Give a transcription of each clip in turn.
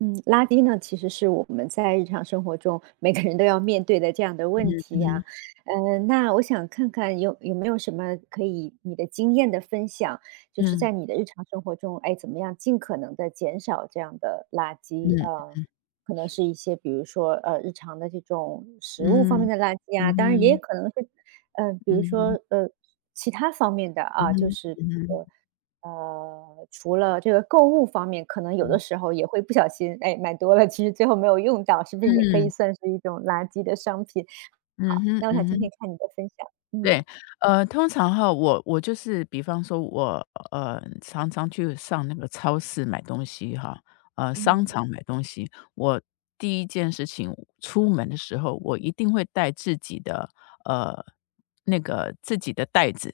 嗯，垃圾呢，其实是我们在日常生活中每个人都要面对的这样的嗯问题嗯呀。那我想看看有没有什么可以你的经验的分享，就是嗯在你的日常生活中，哎，怎么样尽可能的减少这样的垃圾？嗯可能是一些比如说日常的这种食物方嗯面的垃圾啊，嗯当然也嗯可能是比如嗯说，其他方面的嗯啊，就嗯是嗯嗯除了这个购物方面，可能有的嗯时候也会不小心，哎，买多了，其实最后没有用到，是不是也可以算是一种垃圾的商品？嗯好，嗯那我想嗯听嗯。听看你的分享。嗯对，通常哈，我就是比方说我，常常去上那个超市买东西哈，商嗯，场买东西，我第一件事情出门的时候，我一定会带自己的，呃，那个自己的袋子，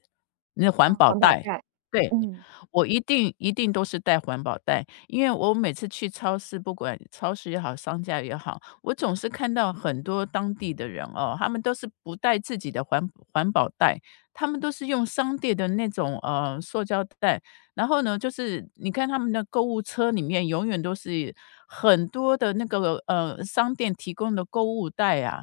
那环啊，保环保袋。袋，对，嗯我一定一定都是带环保袋，因为我每次去超市，不管超市也好，商家也好，我总是看到很多当地的人哦，他们都是不带自己的环保袋，他们都是用商店的那种塑胶袋，然后呢，就是你看他们的购物车里面永远都是很多的那个商店提供的购物袋啊，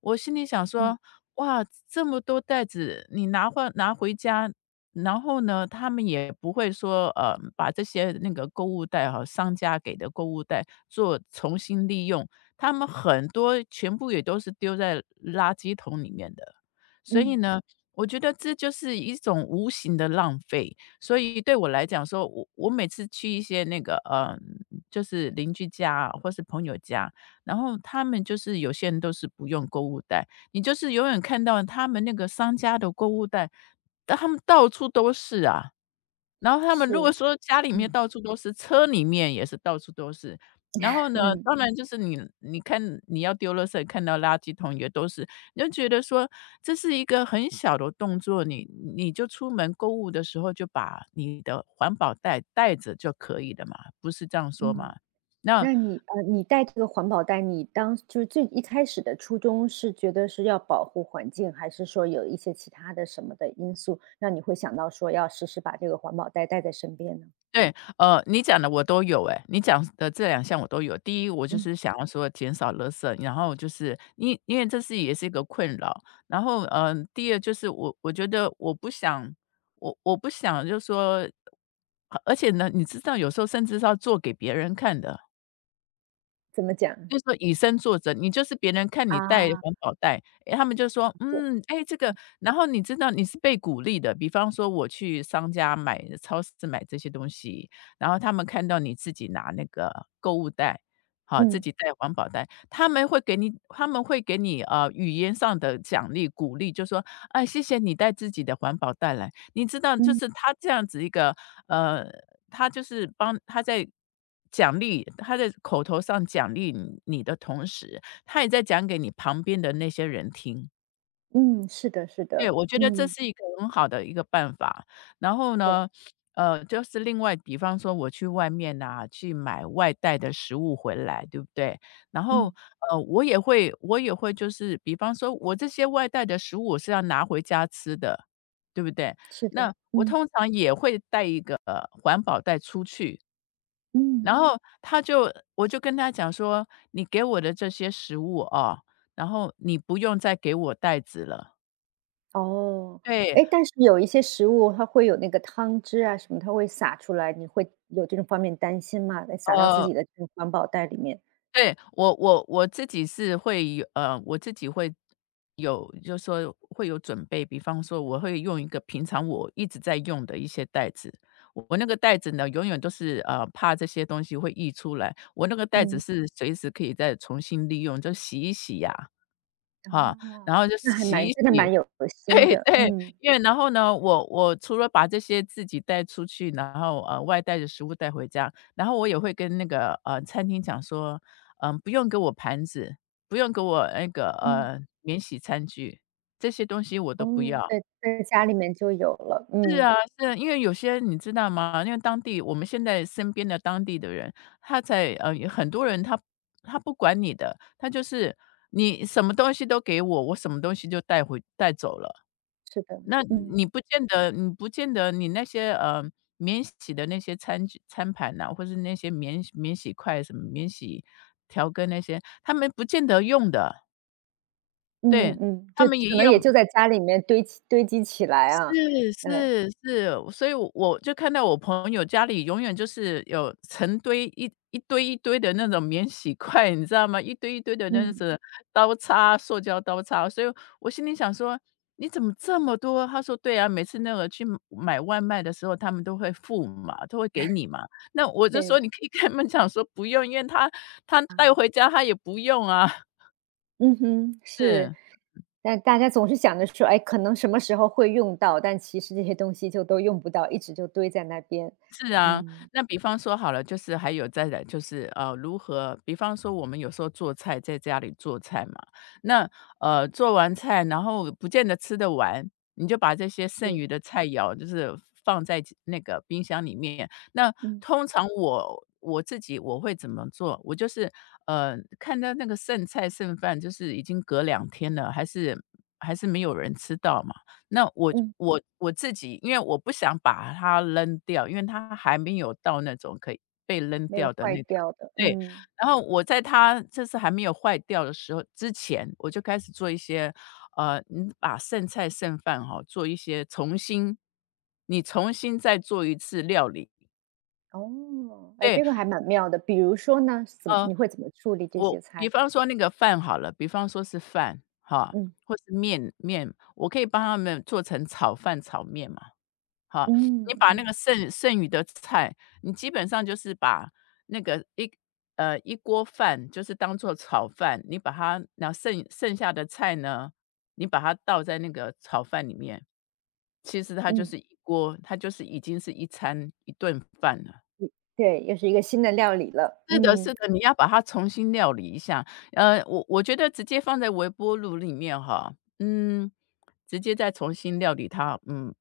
我心里想嗯说："哇，这么多袋子，你拿回家，然后呢，他们也不会说，把这些那个购物袋哈，商家给的购物袋做重新利用，他们很多全部也都是丢在垃圾桶里面的。所以嗯，呢，我觉得这就是一种无形的浪费。所以对我来讲说，我每次去一些那个，就是邻居家啊或是朋友家，然后他们就是有些人都是不用购物袋，你就是永远看到他们那个商家的购物袋，但他们到处都是啊。然后他们如是，果说家里面嗯到处都是，车里面也是到处都是。然后呢，嗯当然就是你看你要丢垃圾，看到垃圾桶也都是，你就觉得说这是一个很小的动作，你就出门购物的时候就把你的环保袋带着就可以了嘛，不是这样说嘛？嗯。那那你带这个环保袋，你当就是最一开始的初衷是觉得是要保护环境，还是说有一些其他的什么的因素，让你会想到说要时时把这个环保袋带在身边呢？对，你讲的我都有诶，你讲的这两项我都有。第一，我就嗯，是想要说减少垃圾，然后就是因为这是也是一个困扰。然后，第二就是我觉得我不想就是说而且呢，你知道有时候甚至是要做给别人看的。怎么讲？就是说以身作则，你就是别人看你带啊，环保袋，诶，他们就说：对，“嗯，哎，这个"然后你知道你是被鼓励的，比方说我去商家买超市买这些东西，然后他们看到你自己拿那个购物袋，好，自嗯己带环保袋，他们会给你,语言上的奖励鼓励，就说："哎，谢谢你带自己的环保袋来。"你知道就嗯是他这样子一个，呃他就是帮他在奖励他在口头上奖励你的同时，他也在讲给你旁边的那些人听。嗯，是的，是对，的，我觉得这嗯，是一个很好的一个办法。然后对，呢，就是另外比方说我去外面呐，去买外带的食物回来，对不对？然后，嗯，我也会就是比方说我这些外带的食物我是要拿回家吃的，对不对？是那的，我嗯通常也会带一个，环保袋出去。然嗯，后我就跟他讲说："你给我的这些食物哦，然后你不用再给我袋子了。"哦，对，哎，但是有一些食物它会有那个汤汁啊什么，它会洒出来，你会有这种方面担心吗？得洒到自呃，己的这个环保袋里面，对，我自己是会有我自己会有就说会有准备，比方说我会用一个平常我一直在用的一些袋子，我那个袋子呢，永远都是，怕这些东西会溢出来，我那个袋子嗯。是随时可以再重新利用，就洗一洗呀，哈，然后哦。就那还洗蛮一真的洗 蛮有 心对的，对，嗯。因为然后呢，我除了把这些自己带出去，然后，外带的食物带回家，然后我也会跟那个，餐厅讲说，嗯，不用给我盘子，不用给我那个，嗯，免洗餐具，这些东西我哦，都不要。对，在家里面就有了，是嗯，啊是啊，因为有些你知道吗？因为当地我们现在身边的当地的人，很多人他不管你的，他就是你什么东西都给我，我什么东西就带走了。是的，那你嗯，不见得你不见得你那些，免洗的那些餐具餐盘呐，或是那些免洗筷什么免洗调羹那些，他们不见得用的，嗯嗯对，嗯，他就们也可一能也样就在家里面堆积堆积起来啊，是呃，是是，所以我就看到我朋友家里永远就是有成堆一堆一堆的那种免洗筷，你知道吗？一堆一堆的那嗯，种刀叉、塑胶刀叉，所以我心里想说："你怎么这么多？"他说："对啊，每次那个去买外卖的时候，他们都会付嘛，都会给你嘛。"那我就说：对，“你可以跟他们讲说不用，因为他啊，带回家他也不用啊。嗯哼，是。是。但大家总是想着说，哎，可能什么时候会用到，但其实这些东西就都用不到，一直就堆在那边。是啊，嗯，那比方说好了，就是还有再来就是如何？比方说我们有时候做菜，在家里做菜嘛，那做完菜，然后不见得吃得完，你就把这些剩是，余的菜肴就是放在那个冰箱里面。那嗯，通常我自己我会怎么做？我就是看到那个剩菜剩饭，就是已经隔两天了，还是没有人吃到嘛。那我嗯，我我自己，因为我不想把它扔掉，因为它还没有到那种可以被扔没有掉的坏那个掉的，对，嗯。然后我在它就是还没有坏掉的时候之前，我就开始做一些，你把剩菜剩饭哈，做一些重新你重新再做一次料理。哦，哎，对，这个还蛮妙的。比如说呢，呃，怎么处理这我些比菜？方说那个饭好了，比方说是饭哈，嗯或是面，我可以帮他们做成炒饭、炒面嘛。好，嗯你嗯把那嗯，个剩余的菜，你基本上就是把那个一锅饭就是当做炒饭，你把它那剩下的菜呢，你把它倒在那个炒饭里面，其实它就嗯是一锅它就是已经是一顿饭了。对，又是一个新的料理了。是的，是嗯的，你要把它重新料理一下。我觉得直接放在微波炉里面哈，嗯，直接再重新料理它，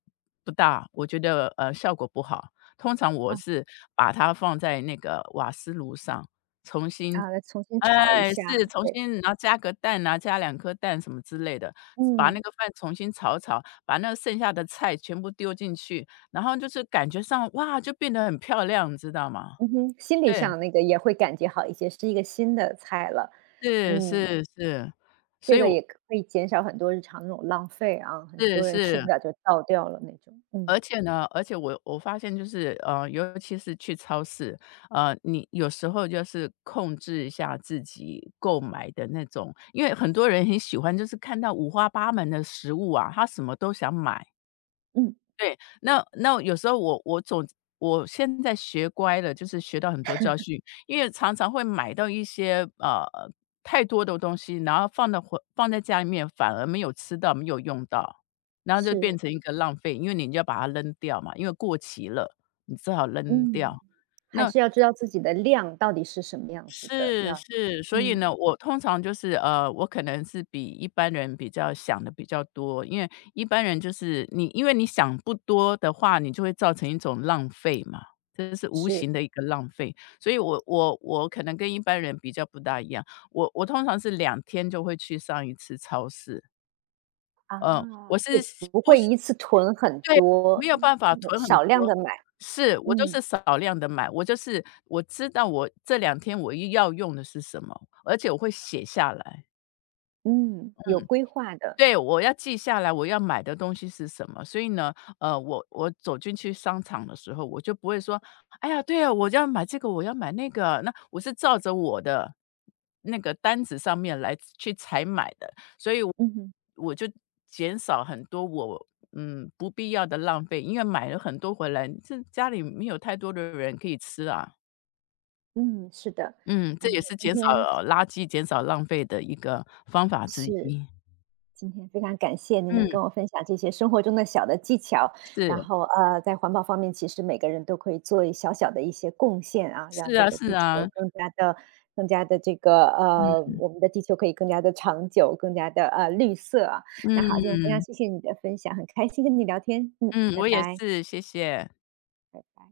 不大，我觉得效果不好。通常我啊是把它放在那个瓦斯炉上，重新，啊，来重新炒一哎，下。是重对，新，然后加个蛋啊，加两颗蛋什么之类的，把那嗯个饭重新炒炒，把那个剩下的菜全部丢进去，然后就是感觉上哇，就变得很漂亮，你知道吗？嗯哼，心理对。上那个也会感觉好一些，是一个新的菜了。是嗯，是是，所这以个我也可以减少很多日常那种浪费啊，很是多人吃不是，了就倒掉了那种。而嗯且呢，而且我发现就是，尤其是去超市，你有时候就是控制一下自己购买的那种因为很多人很喜欢就是看到五花八门的食物啊，他什么都想买。嗯，对，那有时候我现在学乖了，就是学到很多教训，因为常常会买到一些太多的东西，然后放到回放在家里面，反而没有吃到，没有用到，然后就变是成一个浪费，因为你就要把它扔掉嘛，因为过期了，你只好扔嗯，掉。还那是要知道自己的量到底是什么样子的，是要是，所以呢，嗯。我通常就是，我可能是比一般人比较想的比较多，因为一般人就是你因为你想不多的话，你就会造成一种浪费嘛，这是无是。形的一个浪费。所以我可能跟一般人比较不大一样，我通常是两天就会去上一次超市，啊。嗯，我就是不不会一次囤很对，多，没有办法对囤很少量多。的买。是，我就嗯，是少量的买，我就是我知道我这两天我又要用的是什么，而且我会写下来。嗯。有规划的。对，我要记下来我要买的东西是什么，所以呢，我走进去商场的时候，我就不会说："哎呀，对啊，我要买这个，我要买那个。"那我是照着我的那个单子上面来去采买的，所以我就减少很多我不必要的浪费，因为买了很多回来，这家里没有太多的人可以吃啊。嗯。嗯，是的。嗯，这也嗯，是今减少天垃圾、减少浪费的一个方法之是一。今天非常感谢您嗯，能跟我分享这些生活中的小的技巧，然是后，在环保方面，其实每个人都可以做一小小的一些贡献啊，是让这啊个是地球啊，更加的这个，嗯我们的地球可以更加的长久，更加的绿色啊。那好，今天非常嗯谢谢你的分享，很开心跟你聊天，嗯，嗯，拜我也拜，是，谢谢。拜拜。